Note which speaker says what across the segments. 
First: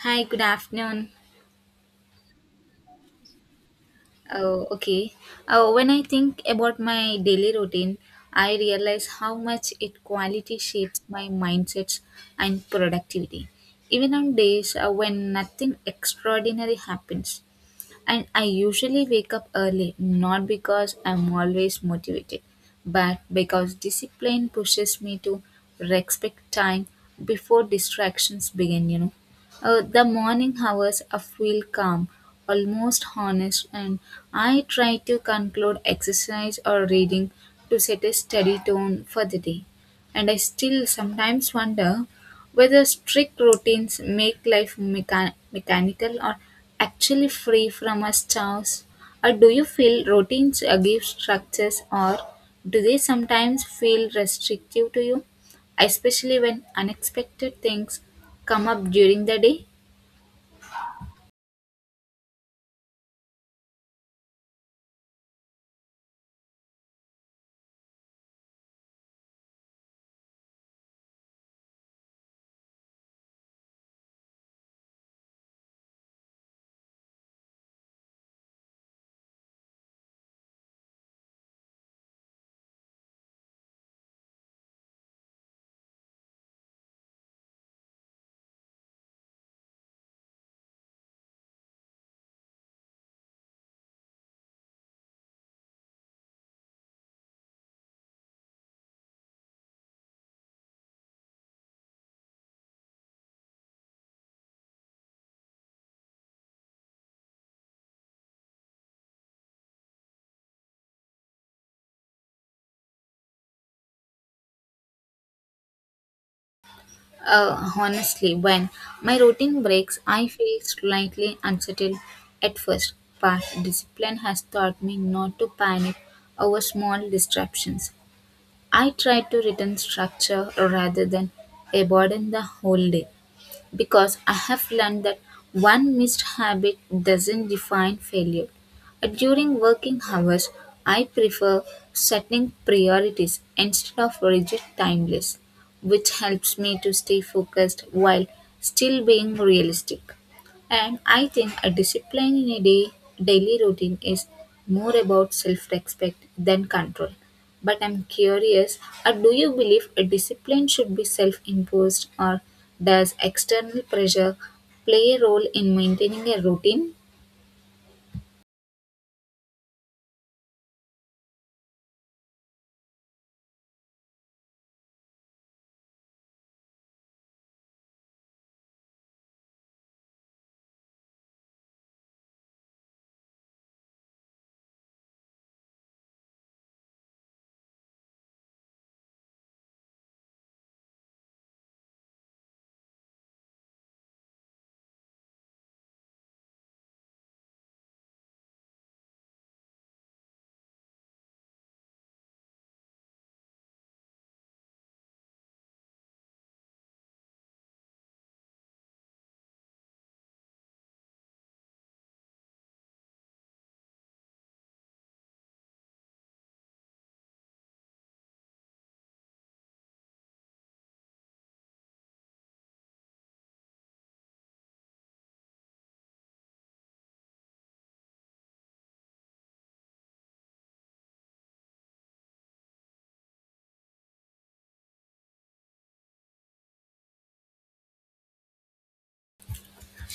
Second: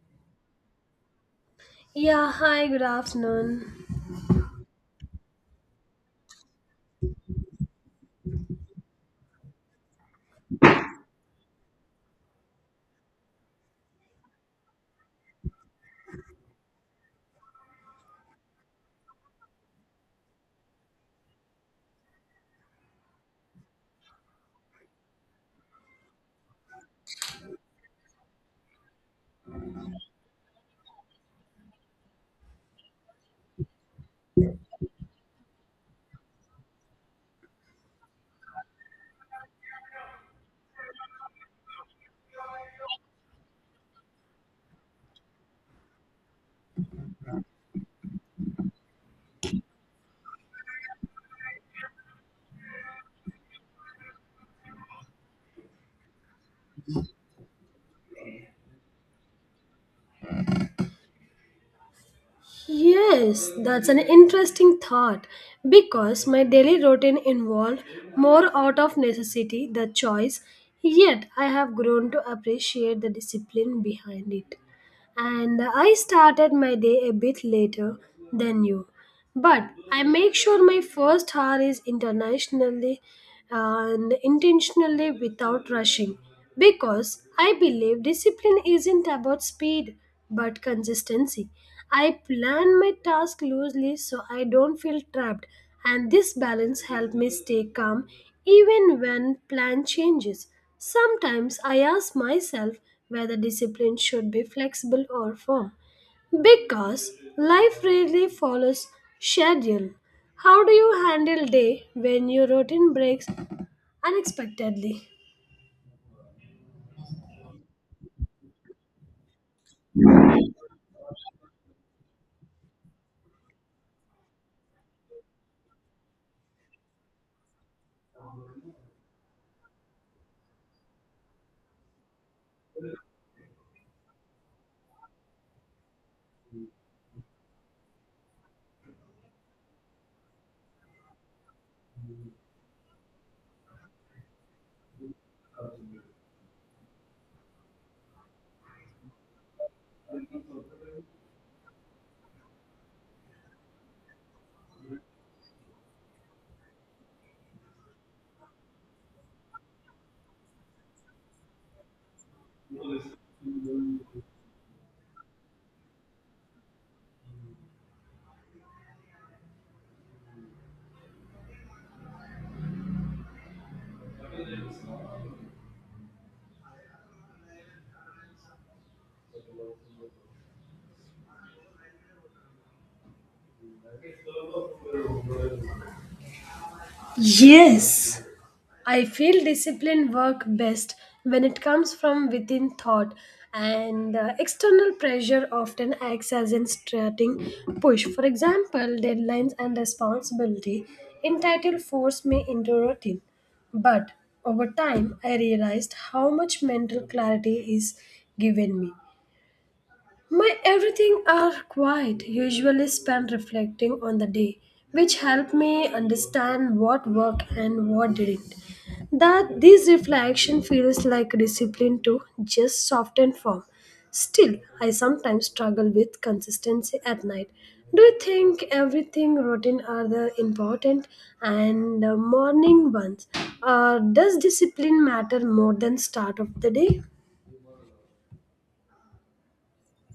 Speaker 1: Hi, good afternoon.
Speaker 2: Yeah, hi, good afternoon.
Speaker 1: Oh, okay. Oh, when I think about my daily routine, I realize how much it quality shapes my mindsets and productivity. Even on days when nothing extraordinary happens, And I usually wake up early, not because I'm always motivated, but because discipline pushes me to respect time before distractions begin, The morning hours I feel calm, almost honest, and I try to conclude exercise or reading to set a steady tone for the day. And I still sometimes wonder whether strict routines make life mechanical or actually free from us chores, or do you feel routines give structures or do they sometimes feel restrictive to you, especially when unexpected things come up during the day?
Speaker 2: Yes, that's an interesting thought because my daily routine involved more out of necessity than choice, yet I have grown to appreciate the discipline behind it. And I started my day a bit later than you, but I make sure my first hour is internationally and intentionally without rushing because I believe discipline isn't about speed but consistency. I plan my task loosely so I don't feel trapped, and this balance helps me stay calm even when plan changes. Sometimes I ask myself whether discipline should be flexible or firm because life rarely follows schedule. How do you handle day when your routine breaks unexpectedly?
Speaker 1: Honestly, when my routine breaks, I feel slightly unsettled at first, but discipline has taught me not to panic over small disruptions. I try to return structure rather than abandon the whole day because I have learned that one missed habit doesn't define failure. During working hours, I prefer setting priorities instead of rigid timeless, which helps me to stay focused while still being realistic. And I think a discipline in a day, daily routine is more about self respect than control. But I'm curious, do you believe a discipline should be self imposed or does external pressure play a role in maintaining a routine?
Speaker 2: Yes. I feel discipline work best when it comes from within thought and external pressure often acts as an starting push. For example, deadlines and responsibility entitle force me into routine. But over time, I realized how much mental clarity is given me. My everything are quiet, usually spent reflecting on the day, which helped me understand what worked and what didn't. That this reflection feels like discipline to just soften form. Still, I sometimes struggle with consistency at night. Do you think everything routine are the important and morning ones? Or does discipline matter more than start of the day?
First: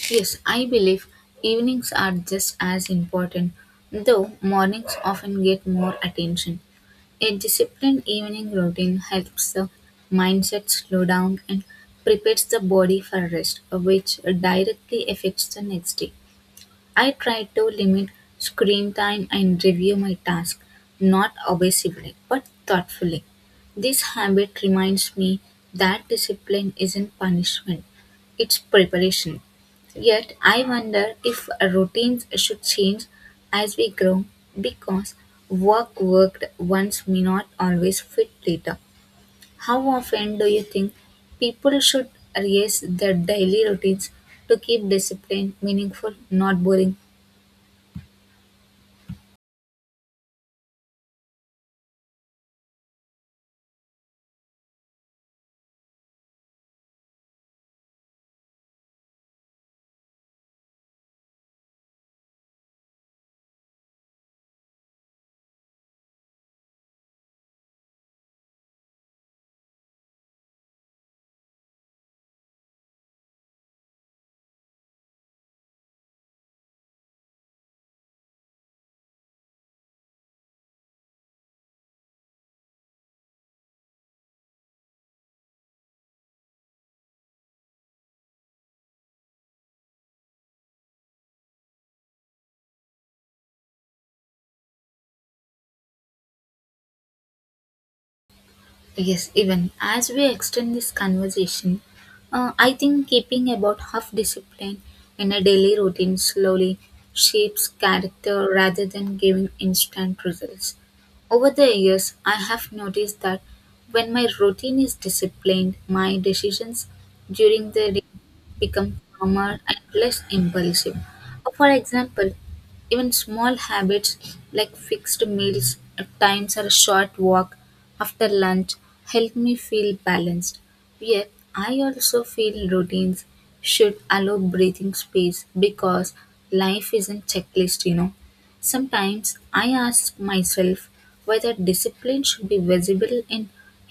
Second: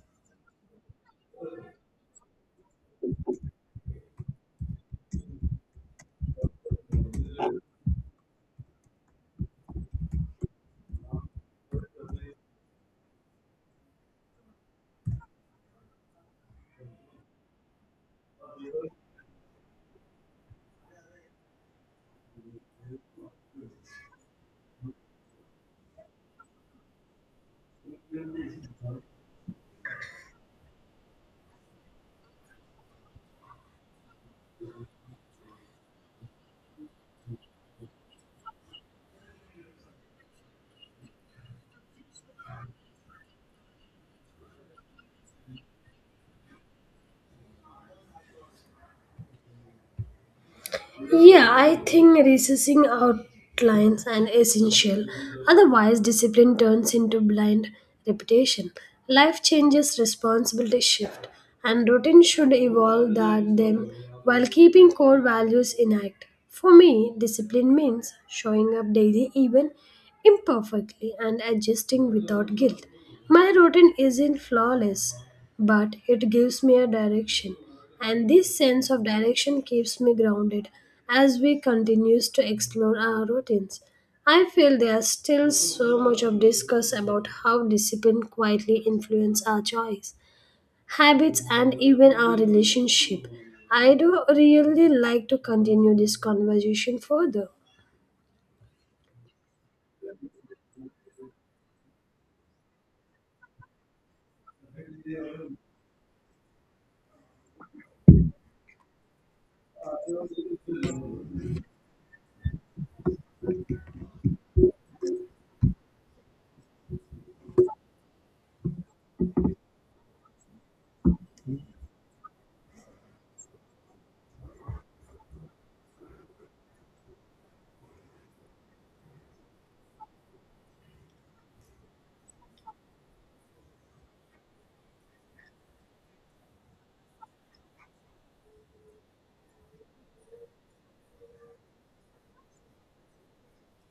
Speaker 1: Yes, I believe evenings are just as important, though mornings often get more attention. A disciplined evening routine helps the mindset slow down and prepares the body for rest, which directly affects the next day. I try to limit screen time and review my task, not obsessively but thoughtfully. This habit reminds me that discipline isn't punishment, it's preparation. Yet I wonder if routines should change as we grow because work worked once may not always fit later. How often do you think people should raise their daily routines to keep discipline meaningful, not boring?
Speaker 2: Yeah, I think recessing outlines an essential. Otherwise, discipline turns into blind repetition. Life changes, responsibilities shift, and routine should evolve that them while keeping core values intact. For me, discipline means showing up daily even imperfectly and adjusting without guilt. My routine isn't flawless, but it gives me a direction and this sense of direction keeps me grounded as we continues to explore our routines. I feel there's still so much of discuss about how discipline quietly influence our choice, habits, and even our relationship. I do really like to continue this conversation further.
Speaker 1: Yes, even as we extend this conversation, I think keeping about half discipline in a daily routine slowly shapes character rather than giving instant results. Over the years, I have noticed that when my routine is disciplined, my decisions during the day become calmer and less impulsive. For example, even small habits like fixed meals at times or a short walk after lunch help me feel balanced. Yet, I also feel routines should allow breathing space because life isn't checklist, Sometimes I ask myself whether discipline should be visible in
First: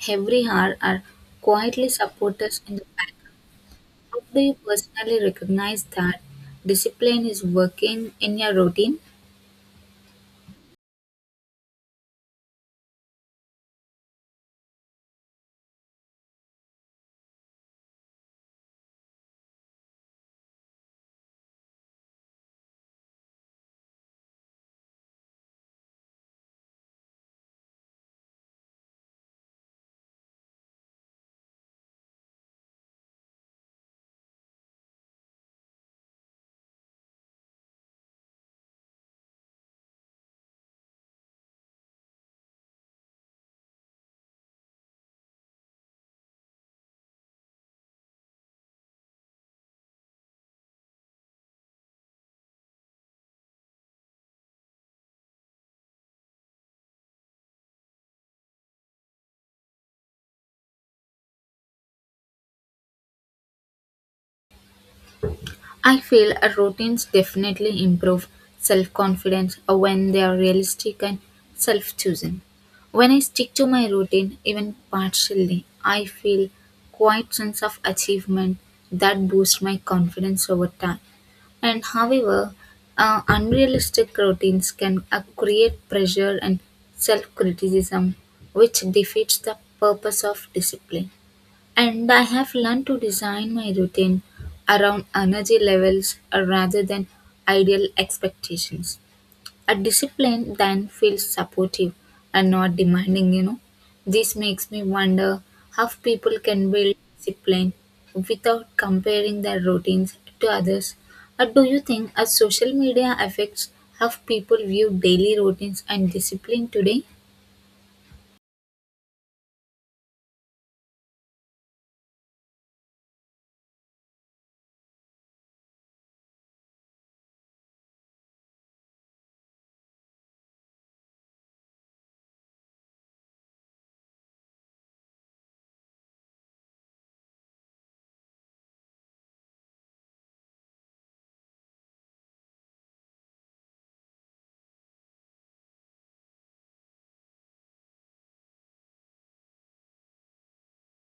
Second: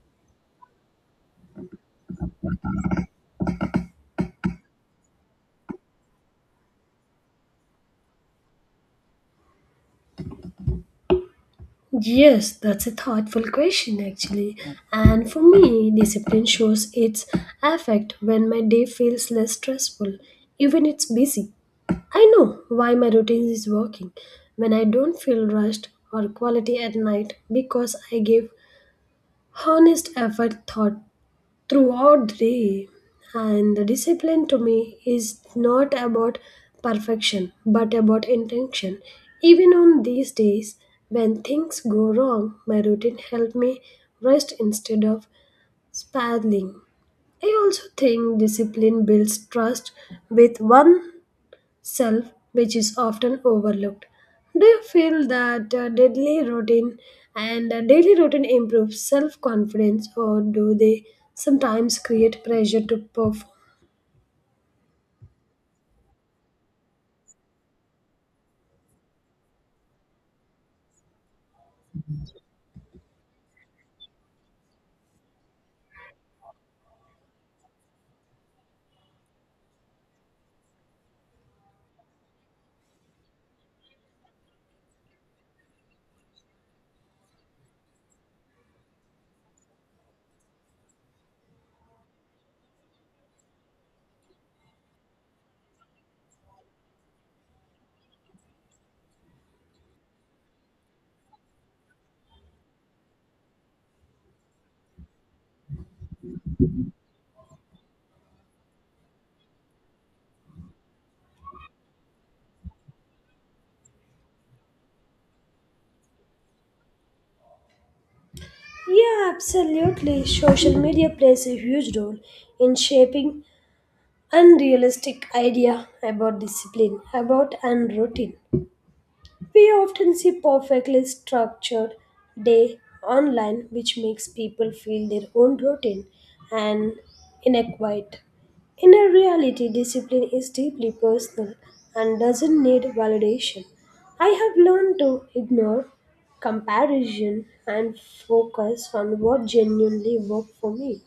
Speaker 1: every hour or quietly support us in the background. Do you personally recognize that discipline is working in your routine?
Speaker 2: Yes, that's a thoughtful question actually. And for me, discipline shows its effect when my day feels less stressful, even it's busy. I know why my routine is working when I don't feel rushed or quality at night because I give honest effort thought throughout the day. And the discipline to me is not about perfection but about intention. Even on these days when things go wrong, my routine helps me rest instead of spiraling. I also think discipline builds trust with one self, which is often overlooked. Do you feel that daily routine and daily routine improves self confidence, or do they sometimes create pressure to perform?
Speaker 1: I feel routines definitely improve self confidence when they are realistic and self chosen. When I stick to my routine, even partially, I feel quite sense of achievement that boosts my confidence over time. And however, unrealistic routines can create pressure and self criticism, which defeats the purpose of discipline. And I have learned to design my routine around energy levels rather than ideal expectations. A discipline then feels supportive and not demanding, This makes me wonder how people can build discipline without comparing their routines to others. Or do you think a social media affects how people view daily routines and discipline today?
Speaker 2: Yeah, absolutely. Social media plays a huge role in shaping unrealistic idea about discipline, about and routine. We often see perfectly structured day online, which makes people feel their own routine and inadequate. In a reality, discipline is deeply personal and doesn't need validation. I have learned to ignore comparison and focus on what genuinely worked for me.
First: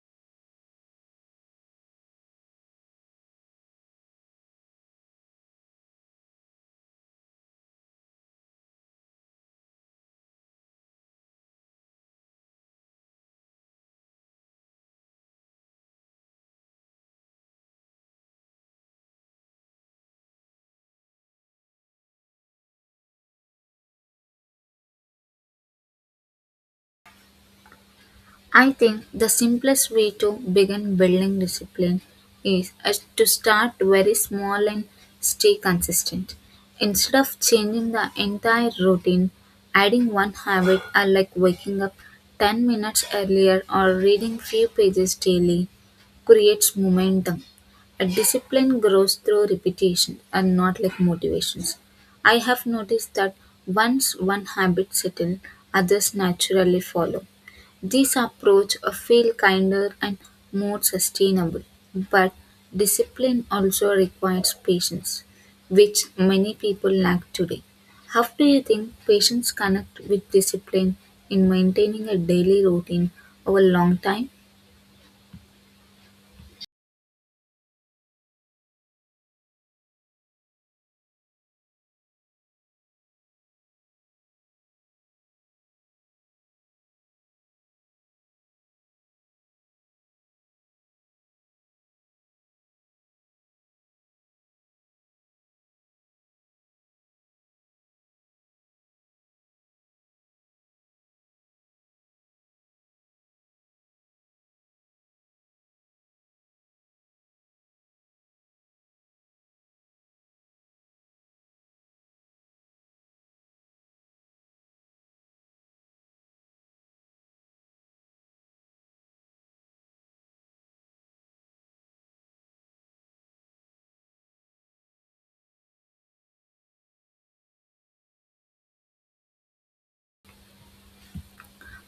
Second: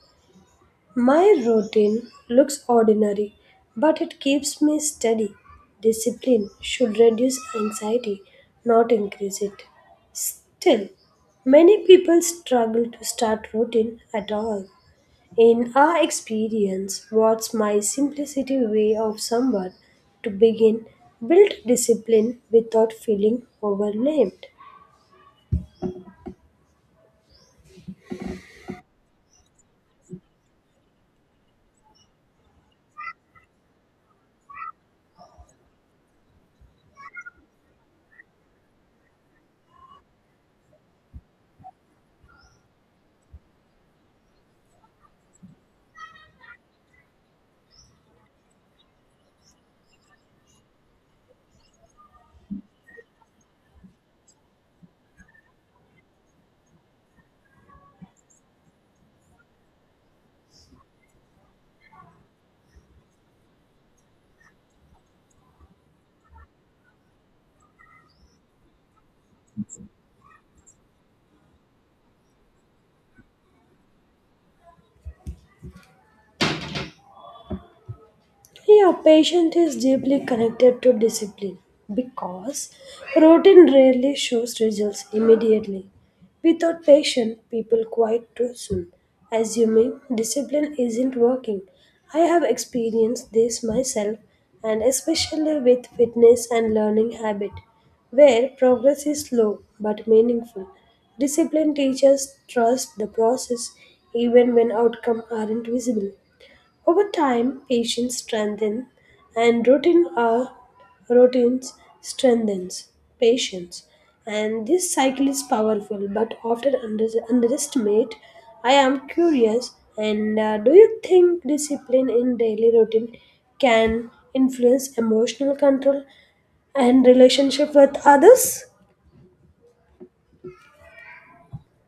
Speaker 2: My routine looks ordinary, but it keeps me steady. Discipline should reduce anxiety, not increase it. Still, many people struggle to start routine at all. In our experience, what's my simplicity way of someone to begin build discipline without feeling overwhelmed?
Speaker 1: I think the simplest way to begin building discipline is as to start very small and stay consistent. Instead of changing the entire routine, adding one habit or like waking up 10 minutes earlier or reading few pages daily creates momentum. A discipline grows through repetition and not like motivations. I have noticed that once one habit settles, others naturally follow. This approach feels kinder and more sustainable, but discipline also requires patience, which many people lack today. How do you think patients connect with discipline in maintaining a daily routine over a long time?
Speaker 2: Yeah, patience is deeply connected to discipline because routine rarely shows results immediately. Without patience, people quit too soon, assuming discipline isn't working. I have experienced this myself, and especially with fitness and learning habit, where progress is slow but meaningful. Discipline teaches trust the process even when outcomes aren't visible. Over time, patience strengthens and routines strengthens patience. And this cycle is powerful but often underestimated. I am curious and do you think discipline in daily routine can influence emotional control and relationship with others?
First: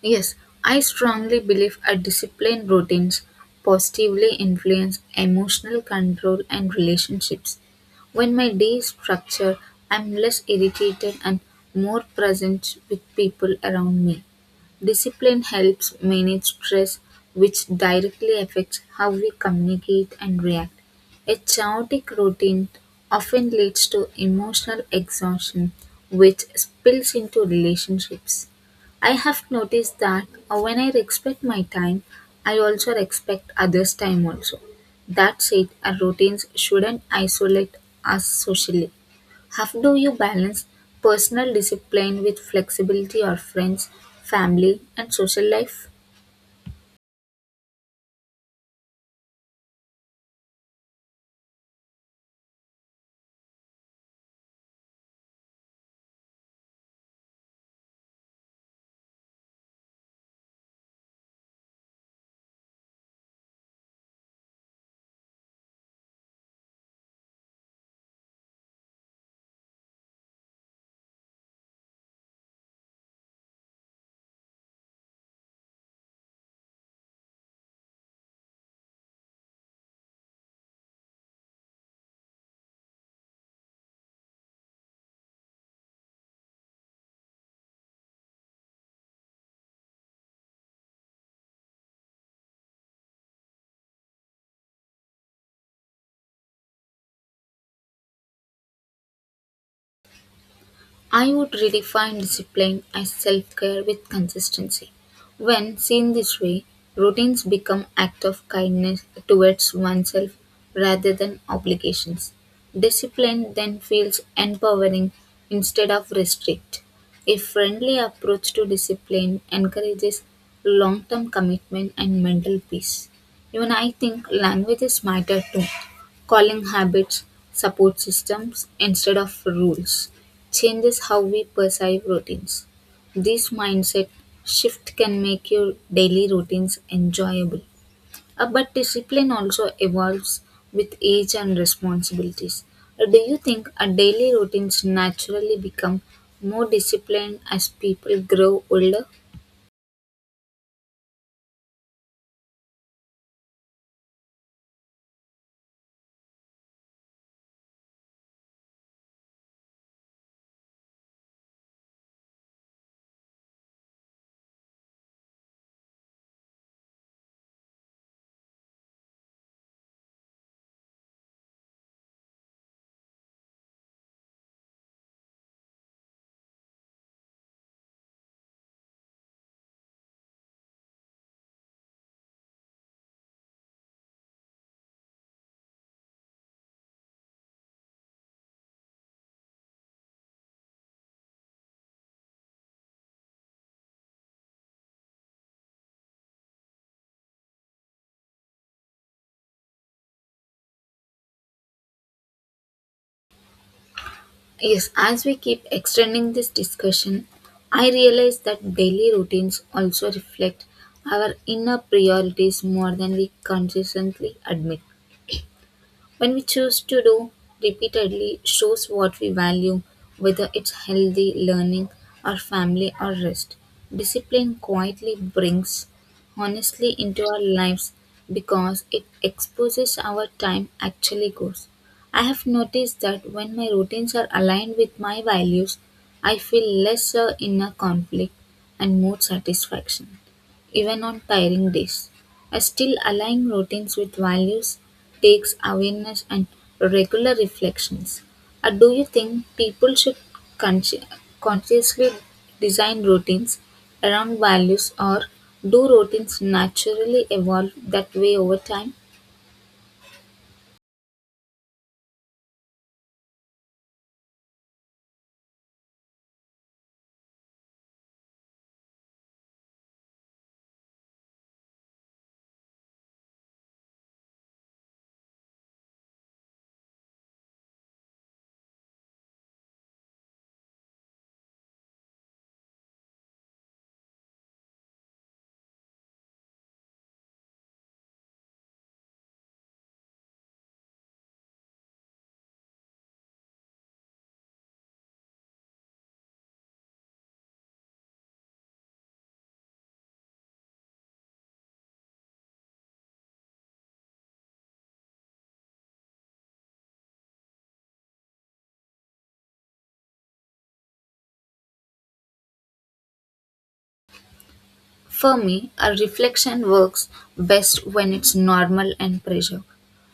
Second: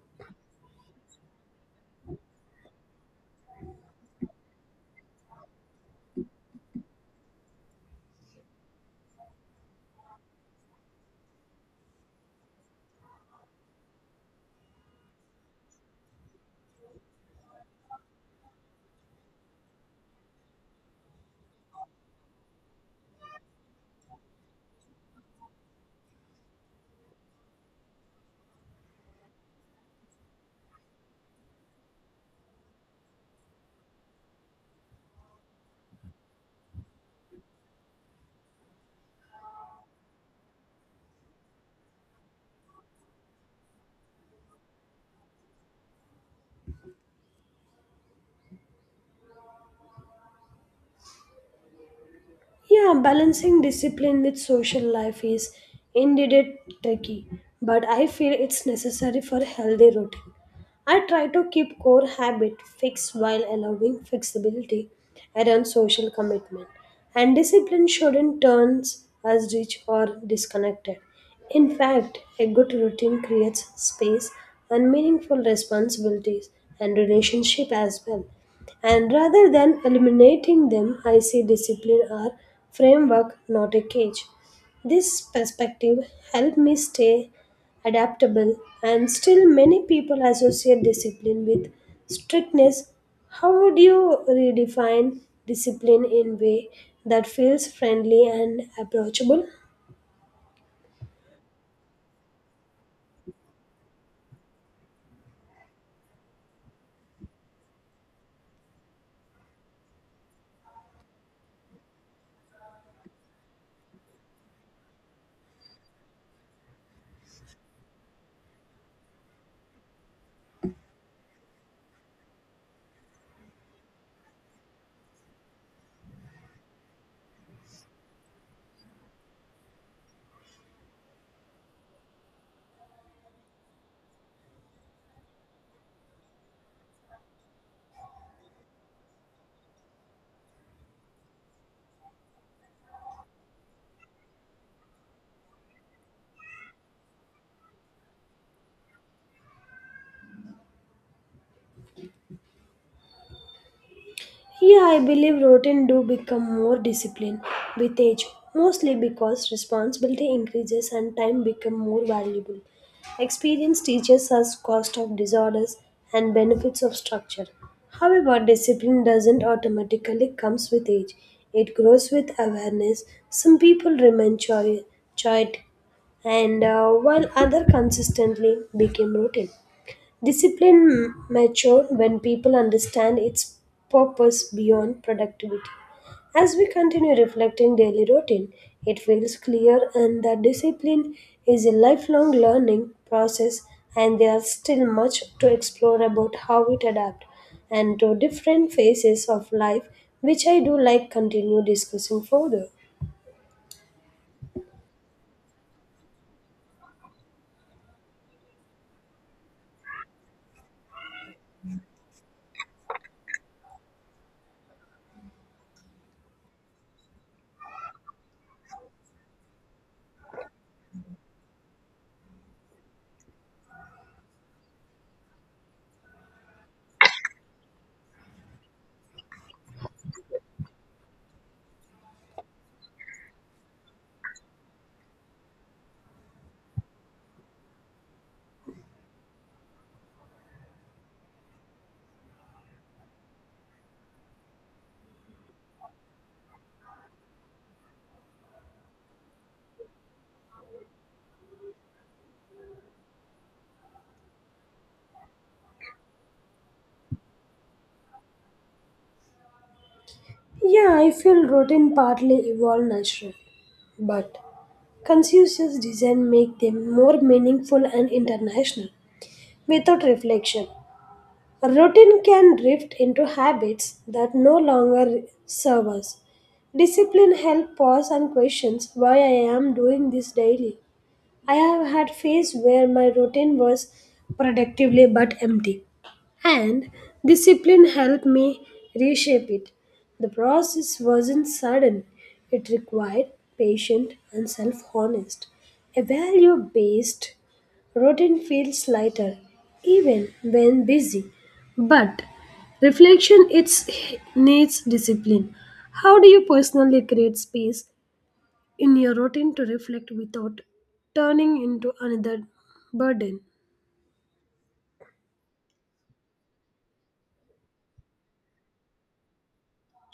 Speaker 1: Yes, I strongly believe a disciplined routines positively influence emotional control and relationships. When my day is structured, I'm less irritated and more present with people around me. Discipline helps manage stress, which directly affects how we communicate and react. A chaotic routine often leads to emotional exhaustion, which spills into relationships. I have noticed that when I respect my time, I also respect others' time also. That said, our routines shouldn't isolate us socially. How do you balance personal discipline with flexibility or friends, family and social life?
Speaker 2: Yeah, balancing discipline with social life is indeed tricky, but I feel it's necessary for a healthy routine. I try to keep core habit fixed while allowing flexibility around social commitment. And discipline shouldn't turn us rich or disconnected. In fact, a good routine creates space and meaningful responsibilities and relationship as well. And rather than eliminating them, I see discipline or framework, not a cage. This perspective helped me stay adaptable and still many people associate discipline with strictness. How would you redefine discipline in way that feels friendly and approachable?
Speaker 1: I would redefine discipline as self care with consistency. When seen this way, routines become acts of kindness towards oneself rather than obligations. Discipline then feels empowering instead of restrict. A friendly approach to discipline encourages long term commitment and mental peace. Even I think languages matter too. Calling habits support systems instead of rules changes how we perceive routines. This mindset shift can make your daily routines enjoyable. But discipline also evolves with age and responsibilities. Do you think our daily routines naturally become more disciplined as people grow older?
Speaker 2: Here, I believe routine do become more disciplined with age, mostly because responsibility increases and time become more valuable. Experience teaches us cost of disorders and benefits of structure. However, discipline doesn't automatically comes with age. It grows with awareness. Some people remain choit, and while other consistently became routine. Discipline mature when people understand its purpose beyond productivity. As we continue reflecting daily routine, it feels clear and that discipline is a lifelong learning process and there is still much to explore about how it adapts and to different phases of life which I do like continue discussing further.
Speaker 1: Yes, as we keep extending this discussion, I realize that daily routines also reflect our inner priorities more than we consistently admit. When we choose to do repeatedly shows what we value, whether it's healthy, learning, or family or rest. Discipline quietly brings honestly into our lives because it exposes our time actually goes. I have noticed that when my routines are aligned with my values, I feel lesser inner conflict and more satisfaction even on tiring days. I still align routines with values takes awareness and regular reflections. Do you think people should consci- consciously design routines around values or do routines naturally evolve that way over time?
Speaker 2: Yeah, I feel routine partly evolve naturally, but conscious design make them more meaningful and international. Without reflection, routine can drift into habits that no longer serve us. Discipline helps pause and questions why I am doing this daily. I have had phases where my routine was productively but empty, and discipline helped me reshape it. The process wasn't sudden; it required patient and self-honest. A value-based routine feels lighter, even when busy. But reflection it's needs discipline. How do you personally create space in your routine to reflect without turning into another burden?
Speaker 1: For me, a reflection works best when it's normal and pressure.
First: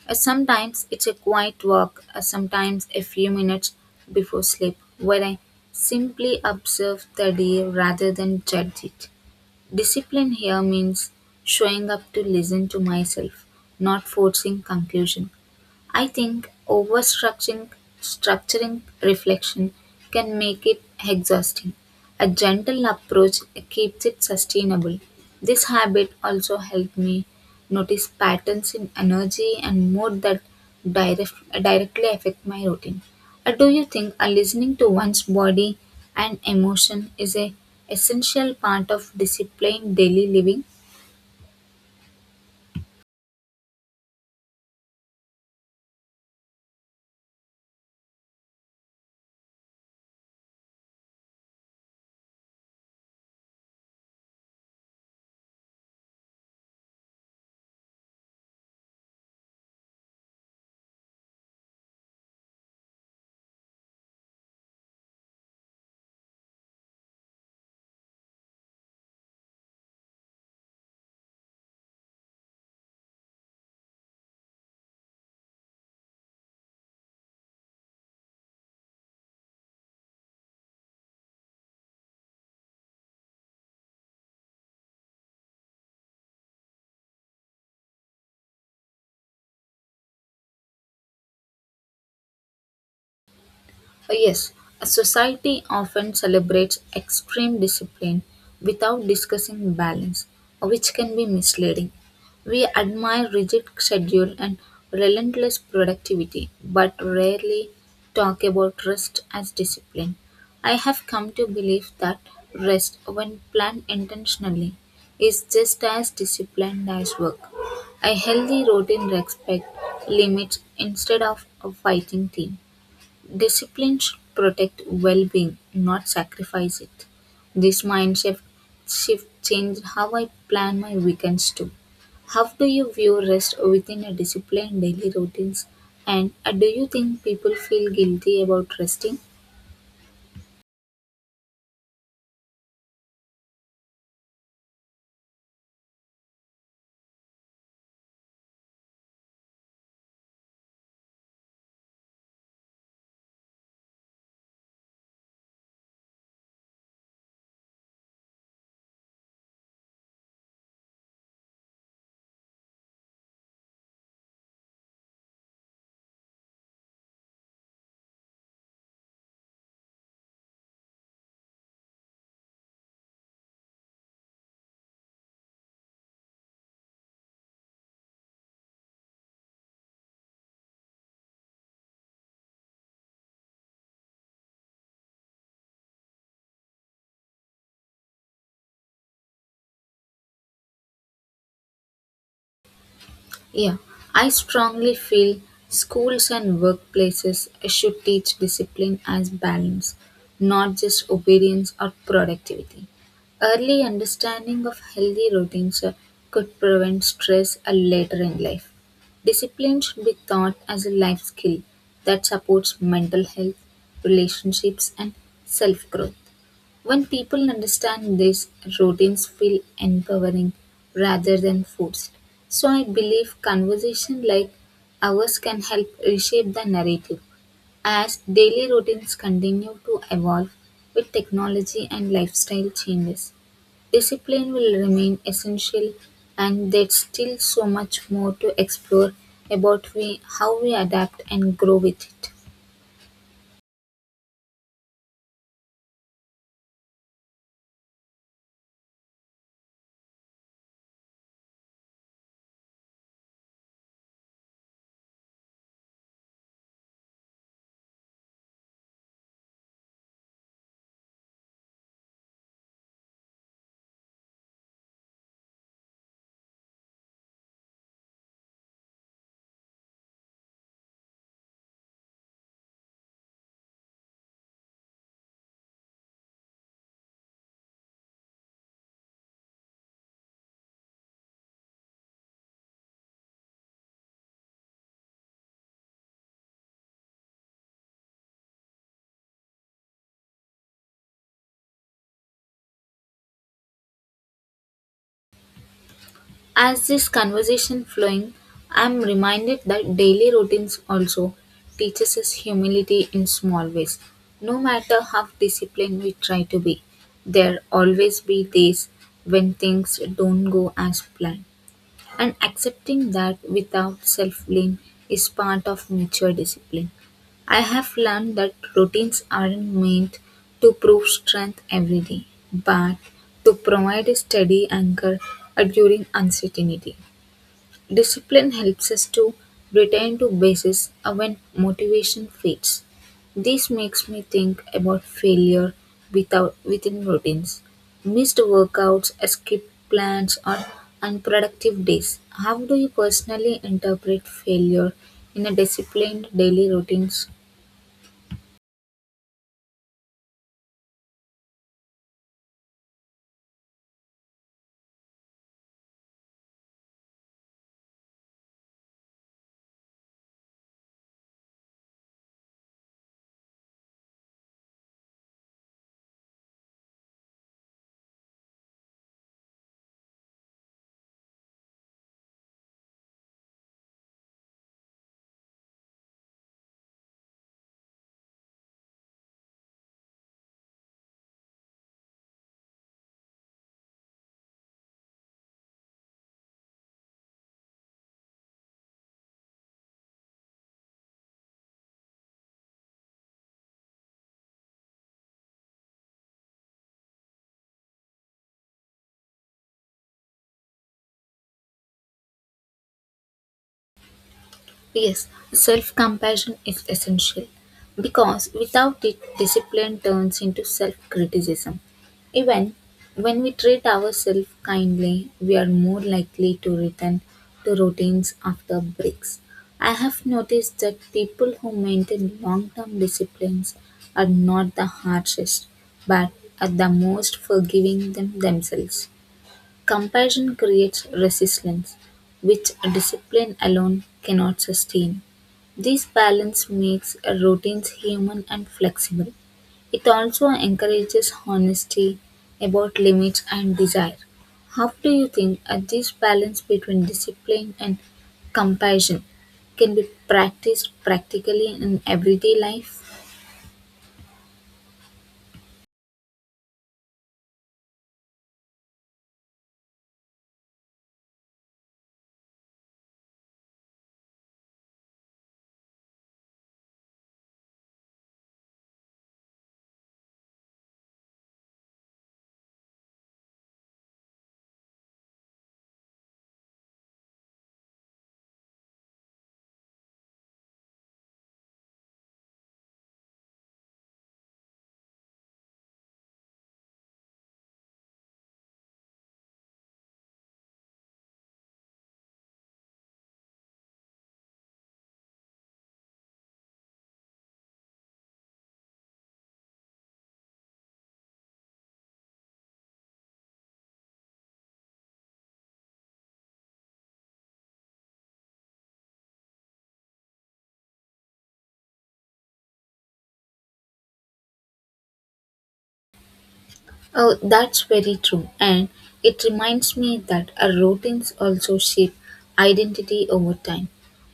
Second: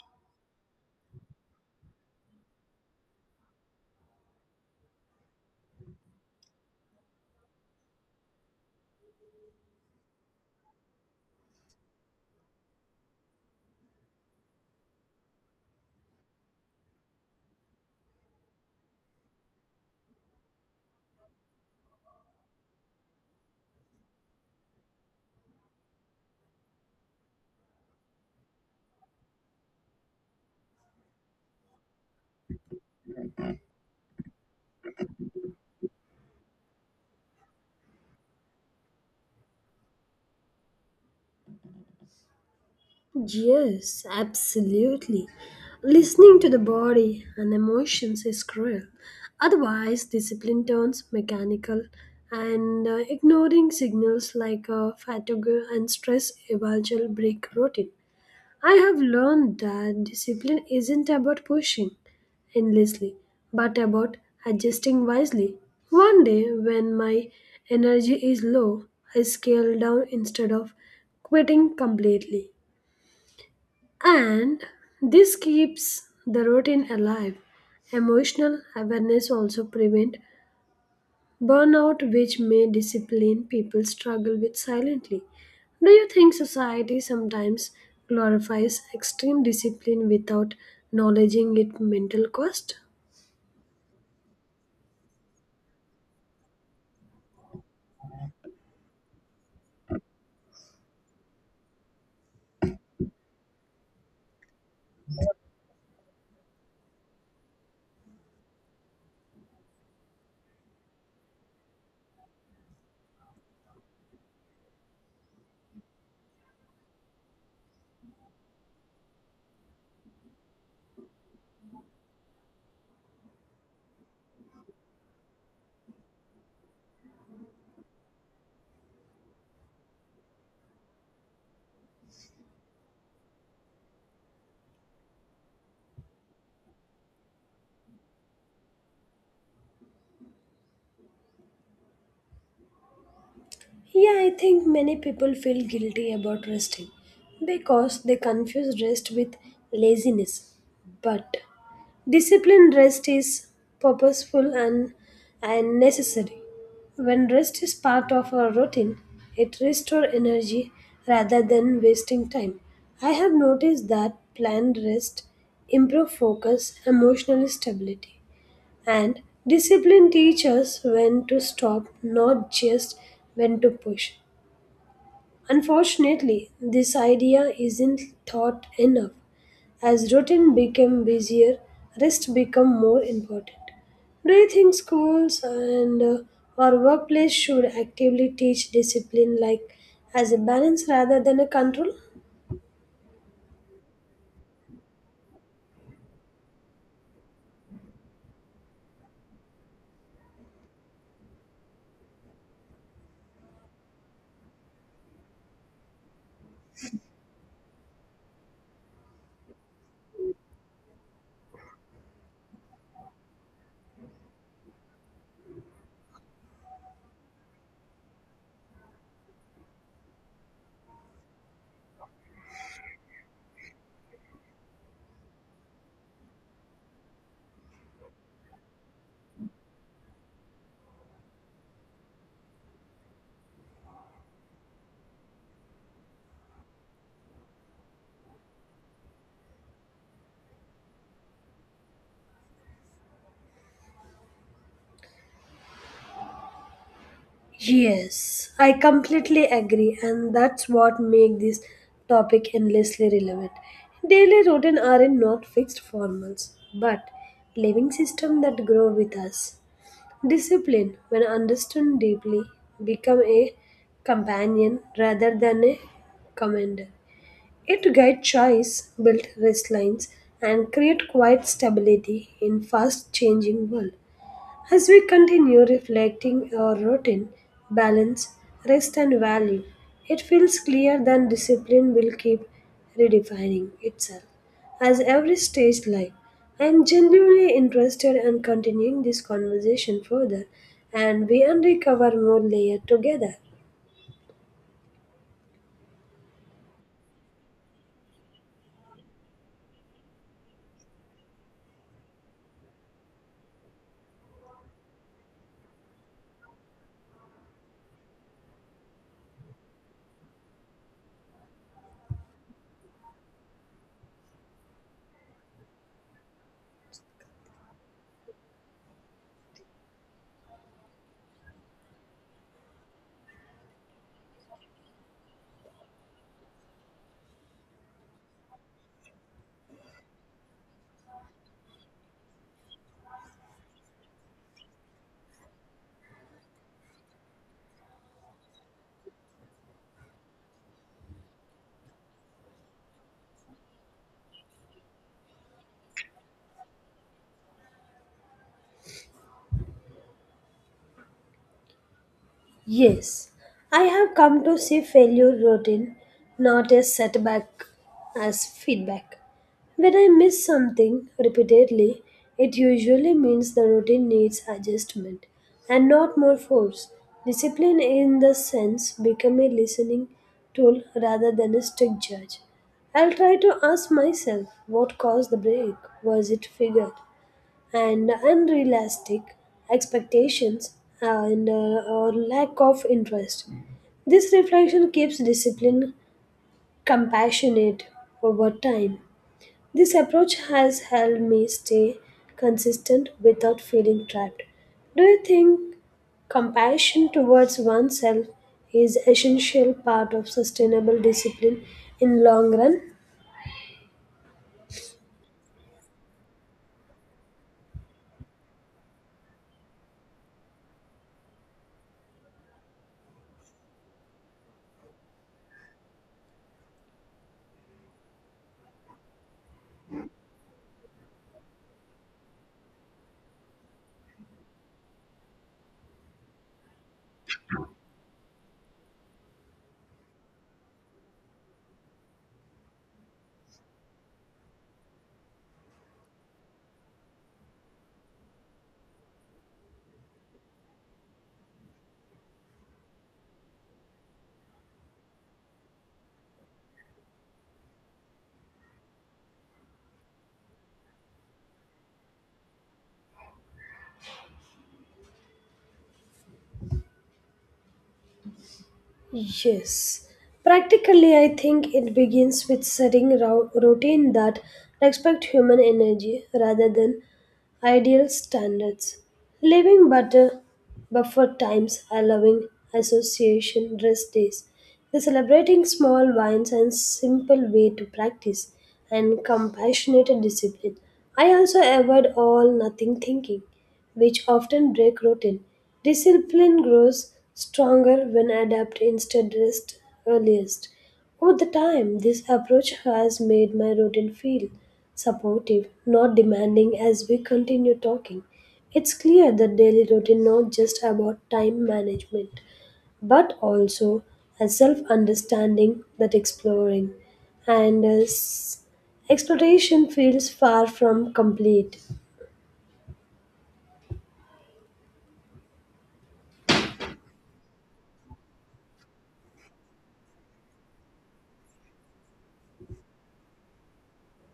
Speaker 1: Sometimes it's a quiet walk, sometimes a few minutes before sleep, where I simply observe the day rather than judge it. Discipline here means showing up to listen to myself, not forcing conclusion. I think overstructuring structuring reflection can make it exhausting. A gentle approach keeps it sustainable. This habit also helped me notice patterns in energy and mood that direct, directly affect my routine. Or do you think a listening to one's body and emotion is a essential part of disciplined daily living?
Speaker 2: Yes, absolutely. Listening to the body and emotions is cruel. Otherwise, discipline turns mechanical, and ignoring signals like fatigue and stress eventually break routine. I have learned that discipline isn't about pushing endlessly, but about adjusting wisely. One day, when my energy is low, I scale down instead of quitting completely. And this keeps the routine alive. Emotional awareness also prevent burnout, which may discipline people struggle with silently. Do you think society sometimes glorifies extreme discipline without acknowledging its mental cost?
Speaker 1: Yes, a society often celebrates extreme discipline without discussing balance, which can be misleading. We admire rigid schedule and relentless productivity, but rarely talk about rest as discipline. I have come to believe that rest, when planned intentionally, is just as disciplined as work. A healthy routine respects limits instead of a fighting team. Discipline should protect well being, not sacrifice it. This mindset shift changed how I plan my weekends too. How do you view rest within a disciplined daily routines? And do you think people feel guilty about resting?
Speaker 2: Yeah, I think many people feel guilty about resting because they confuse rest with laziness. But disciplined rest is purposeful and necessary. When rest is part of our routine, it restores energy rather than wasting time. I have noticed that planned rest improve focus, emotional stability, and discipline teaches when to stop, not just when to push. Unfortunately, this idea isn't taught enough. As routine became busier, rest become more important. Do you think schools and or workplace should actively teach discipline like as a balance rather than a control?
Speaker 1: Yeah, I strongly feel schools and workplaces should teach discipline as balance, not just obedience or productivity. Early understanding of healthy routines could prevent stress later in life. Discipline should be taught as a life skill that supports mental health, relationships, and self growth. When people understand this, routines feel empowering rather than forced. So I believe conversation like ours can help reshape the narrative as daily routines continue to evolve with technology and lifestyle changes. Discipline will remain essential and there's still so much more to explore about we, how we adapt and grow with it.
Speaker 2: Yes, I completely agree, and that's what makes this topic endlessly relevant. Daily routine are not fixed formals, but living systems that grow with us. Discipline, when understood deeply, become a companion rather than a commander. It guides choice, builds risk lines, and create quiet stability in fast-changing world. As we continue reflecting our routine, balance, rest and value, it feels clear that discipline will keep redefining itself as every stage life. I am genuinely interested in continuing this conversation further and we uncover more layer together.
Speaker 1: As this conversation flowing, I'm reminded that daily routines also teaches us humility in small ways. No matter how disciplined we try to be, there always be days when things don't go as planned and accepting that without self blame is part of mature discipline. I have learned that routines aren't meant to prove strength every day, but to provide a steady anchor during uncertainty. Discipline helps us to return to basis when motivation fades. This makes me think about failure without within routines. Missed workouts, skipped plans, or unproductive days. How do you personally interpret failure in a disciplined daily routine?
Speaker 2: Yes, I have come to see failure routine not as setback, as feedback. When I miss something repeatedly, it usually means the routine needs adjustment and not more force. Discipline in the sense become a listening tool rather than a strict judge. I'll try to ask myself what caused the break. Was it figured? And unrealistic expectations and or lack of interest. This reflection keeps discipline compassionate over time. This approach has helped me stay consistent without feeling trapped. Do you think compassion towards oneself is essential part of sustainable discipline in long run?
Speaker 1: Yes, self compassion is essential because without it, discipline turns into self criticism. Even when we treat ourselves kindly, we are more likely to return to routines after breaks. I have noticed that people who maintain long term disciplines are not the harshest, but are the most forgiving them themselves. Compassion creates resilience, which discipline alone cannot sustain. This balance makes routines human and flexible. It also encourages honesty about limits and desire. How do you think this balance between discipline and compassion can be practiced practically in everyday life?
Speaker 2: Yes. Practically, I think it begins with setting routine that respect human energy rather than ideal standards. Leaving butter buffer times, allowing association rest days. The celebrating small wines and simple way to practice and compassionate discipline. I also avoid all nothing thinking which often break routine. Discipline grows stronger when adapted instead rest earliest. Over the time, this approach has made my routine feel supportive, not demanding as we continue talking. It's clear that daily routine not just about time management, but also a self-understanding that exploring and as exploration feels far from complete.
Speaker 1: Oh, that's very true. And it reminds me that our routines also shape identity over time.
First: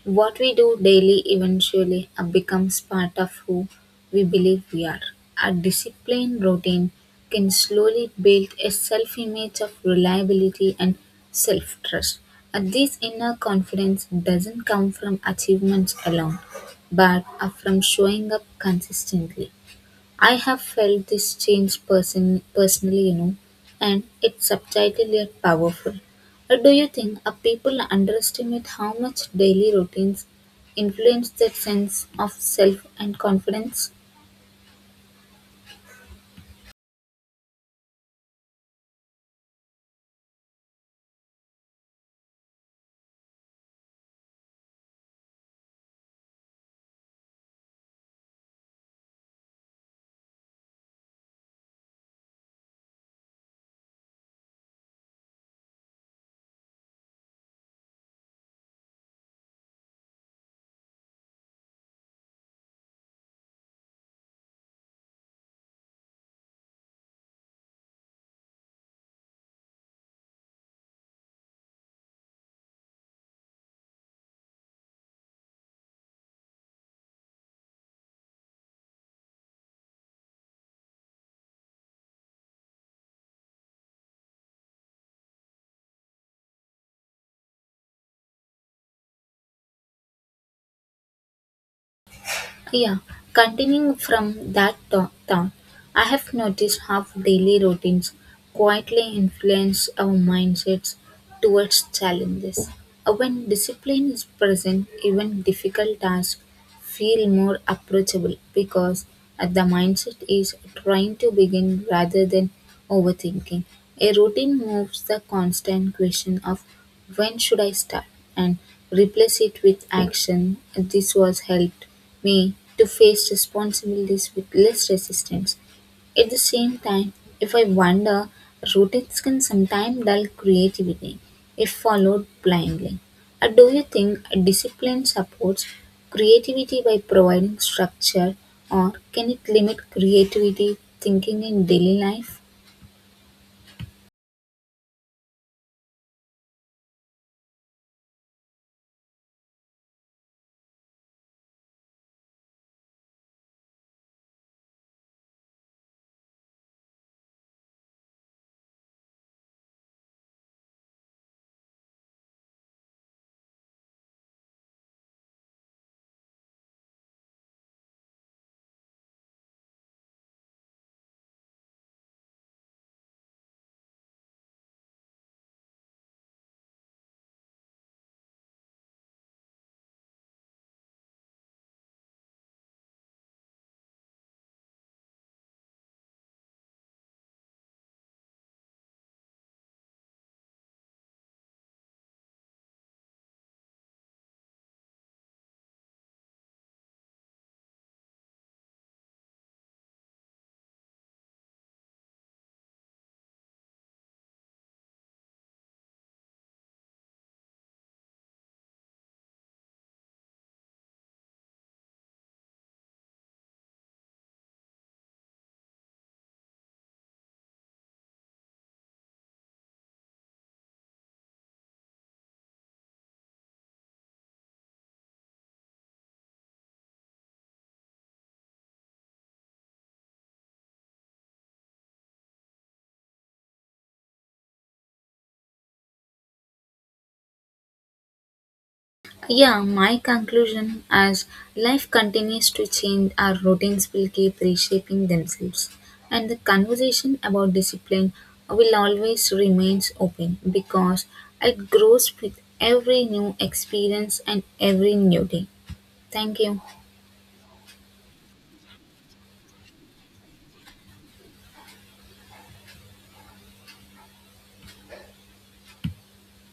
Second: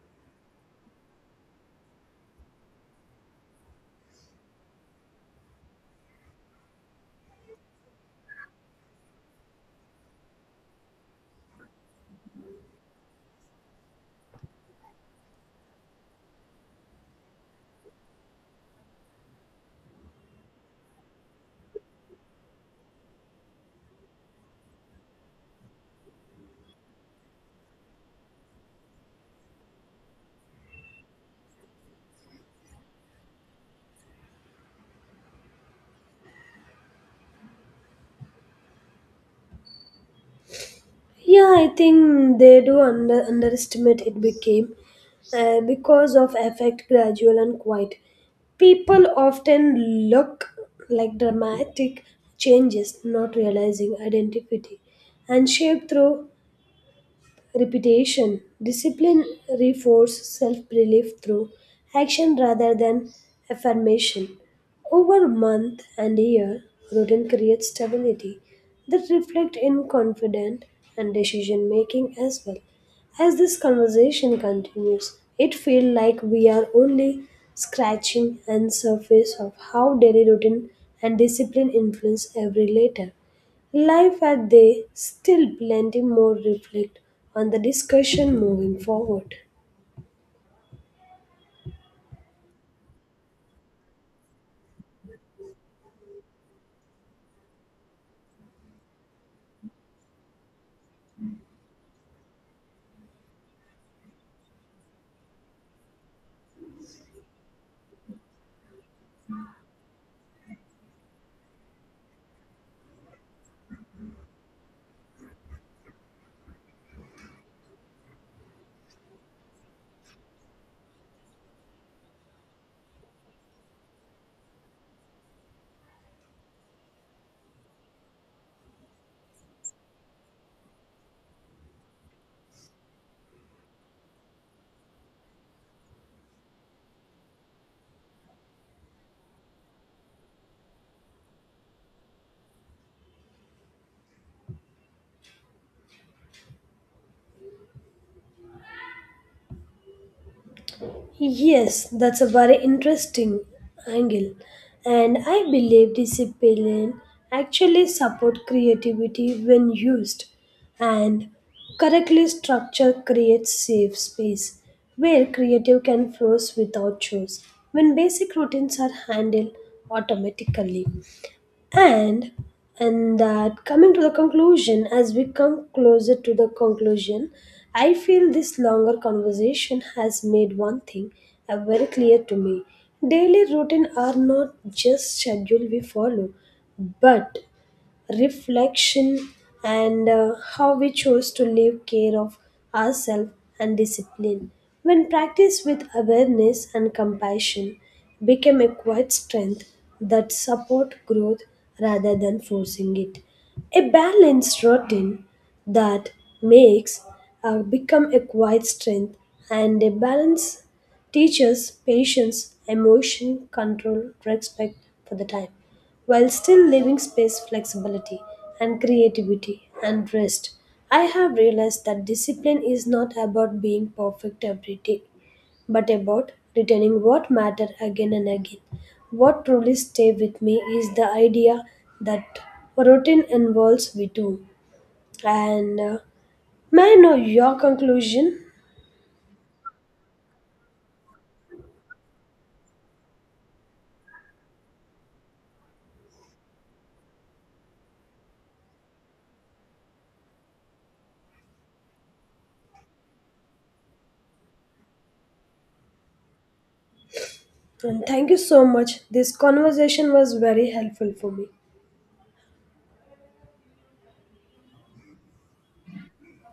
Speaker 1: What we do daily eventually becomes part of who we believe we are. A disciplined routine can slowly build a self image of reliability and self trust. And this inner confidence doesn't come from achievements alone, but from showing up consistently. I have felt this change personally, and it's subtle yet powerful. Do you think people underestimate how much daily routines influence their sense of self and confidence?
Speaker 2: Yeah, I think they do underestimate it became because of effect gradual and quiet. People often look like dramatic changes, not realizing identity and shape through repetition. Discipline reinforces self belief through action rather than affirmation. Over month and year, routine creates stability that reflects in confidence and decision making as well. As this conversation continues, it feels like we are only scratching and surface of how daily routine and discipline influence every later. Life at they still plenty more reflect on the discussion moving forward.
Speaker 1: Yeah, continuing from that town, I have noticed how daily routines quietly influence our mindsets towards challenges. When discipline is present, even difficult tasks feel more approachable because the mindset is trying to begin rather than overthinking. A routine moves the constant question of when should I start and replace it with action. This was helped me to face responsibilities with less resistance. At the same time, if I wander, routines can sometimes dull creativity if followed blindly. Or do you think a discipline supports creativity by providing structure, or can it limit creativity thinking in daily life?
Speaker 2: Yes, that's a very interesting angle, and I believe discipline actually support creativity when used, and correctly structure creates safe space where creative can flow without choice when basic routines are handled automatically. and and that coming to the conclusion as we come closer to the conclusion, I feel this longer conversation has made one thing very clear to me. Daily routine are not just schedule we follow, but reflection and how we chose to live care of ourselves. And discipline when practiced with awareness and compassion became a quiet strength that support growth rather than forcing it. A balanced routine that makes become a quiet strength and a balance teaches patience, emotion, control, respect for the time, while still leaving space flexibility and creativity and rest. I have realized that discipline is not about being perfect every day, but about returning what matter again and again. What truly stay with me is the idea that routine involves we too. And may I know your conclusion?
Speaker 1: Yeah, my conclusion as life continues to change, our routines will keep reshaping themselves, and the conversation about discipline will always remains open because it grows with every new experience and every new day. Thank you.
Speaker 2: And thank you so much. This conversation was very helpful for me.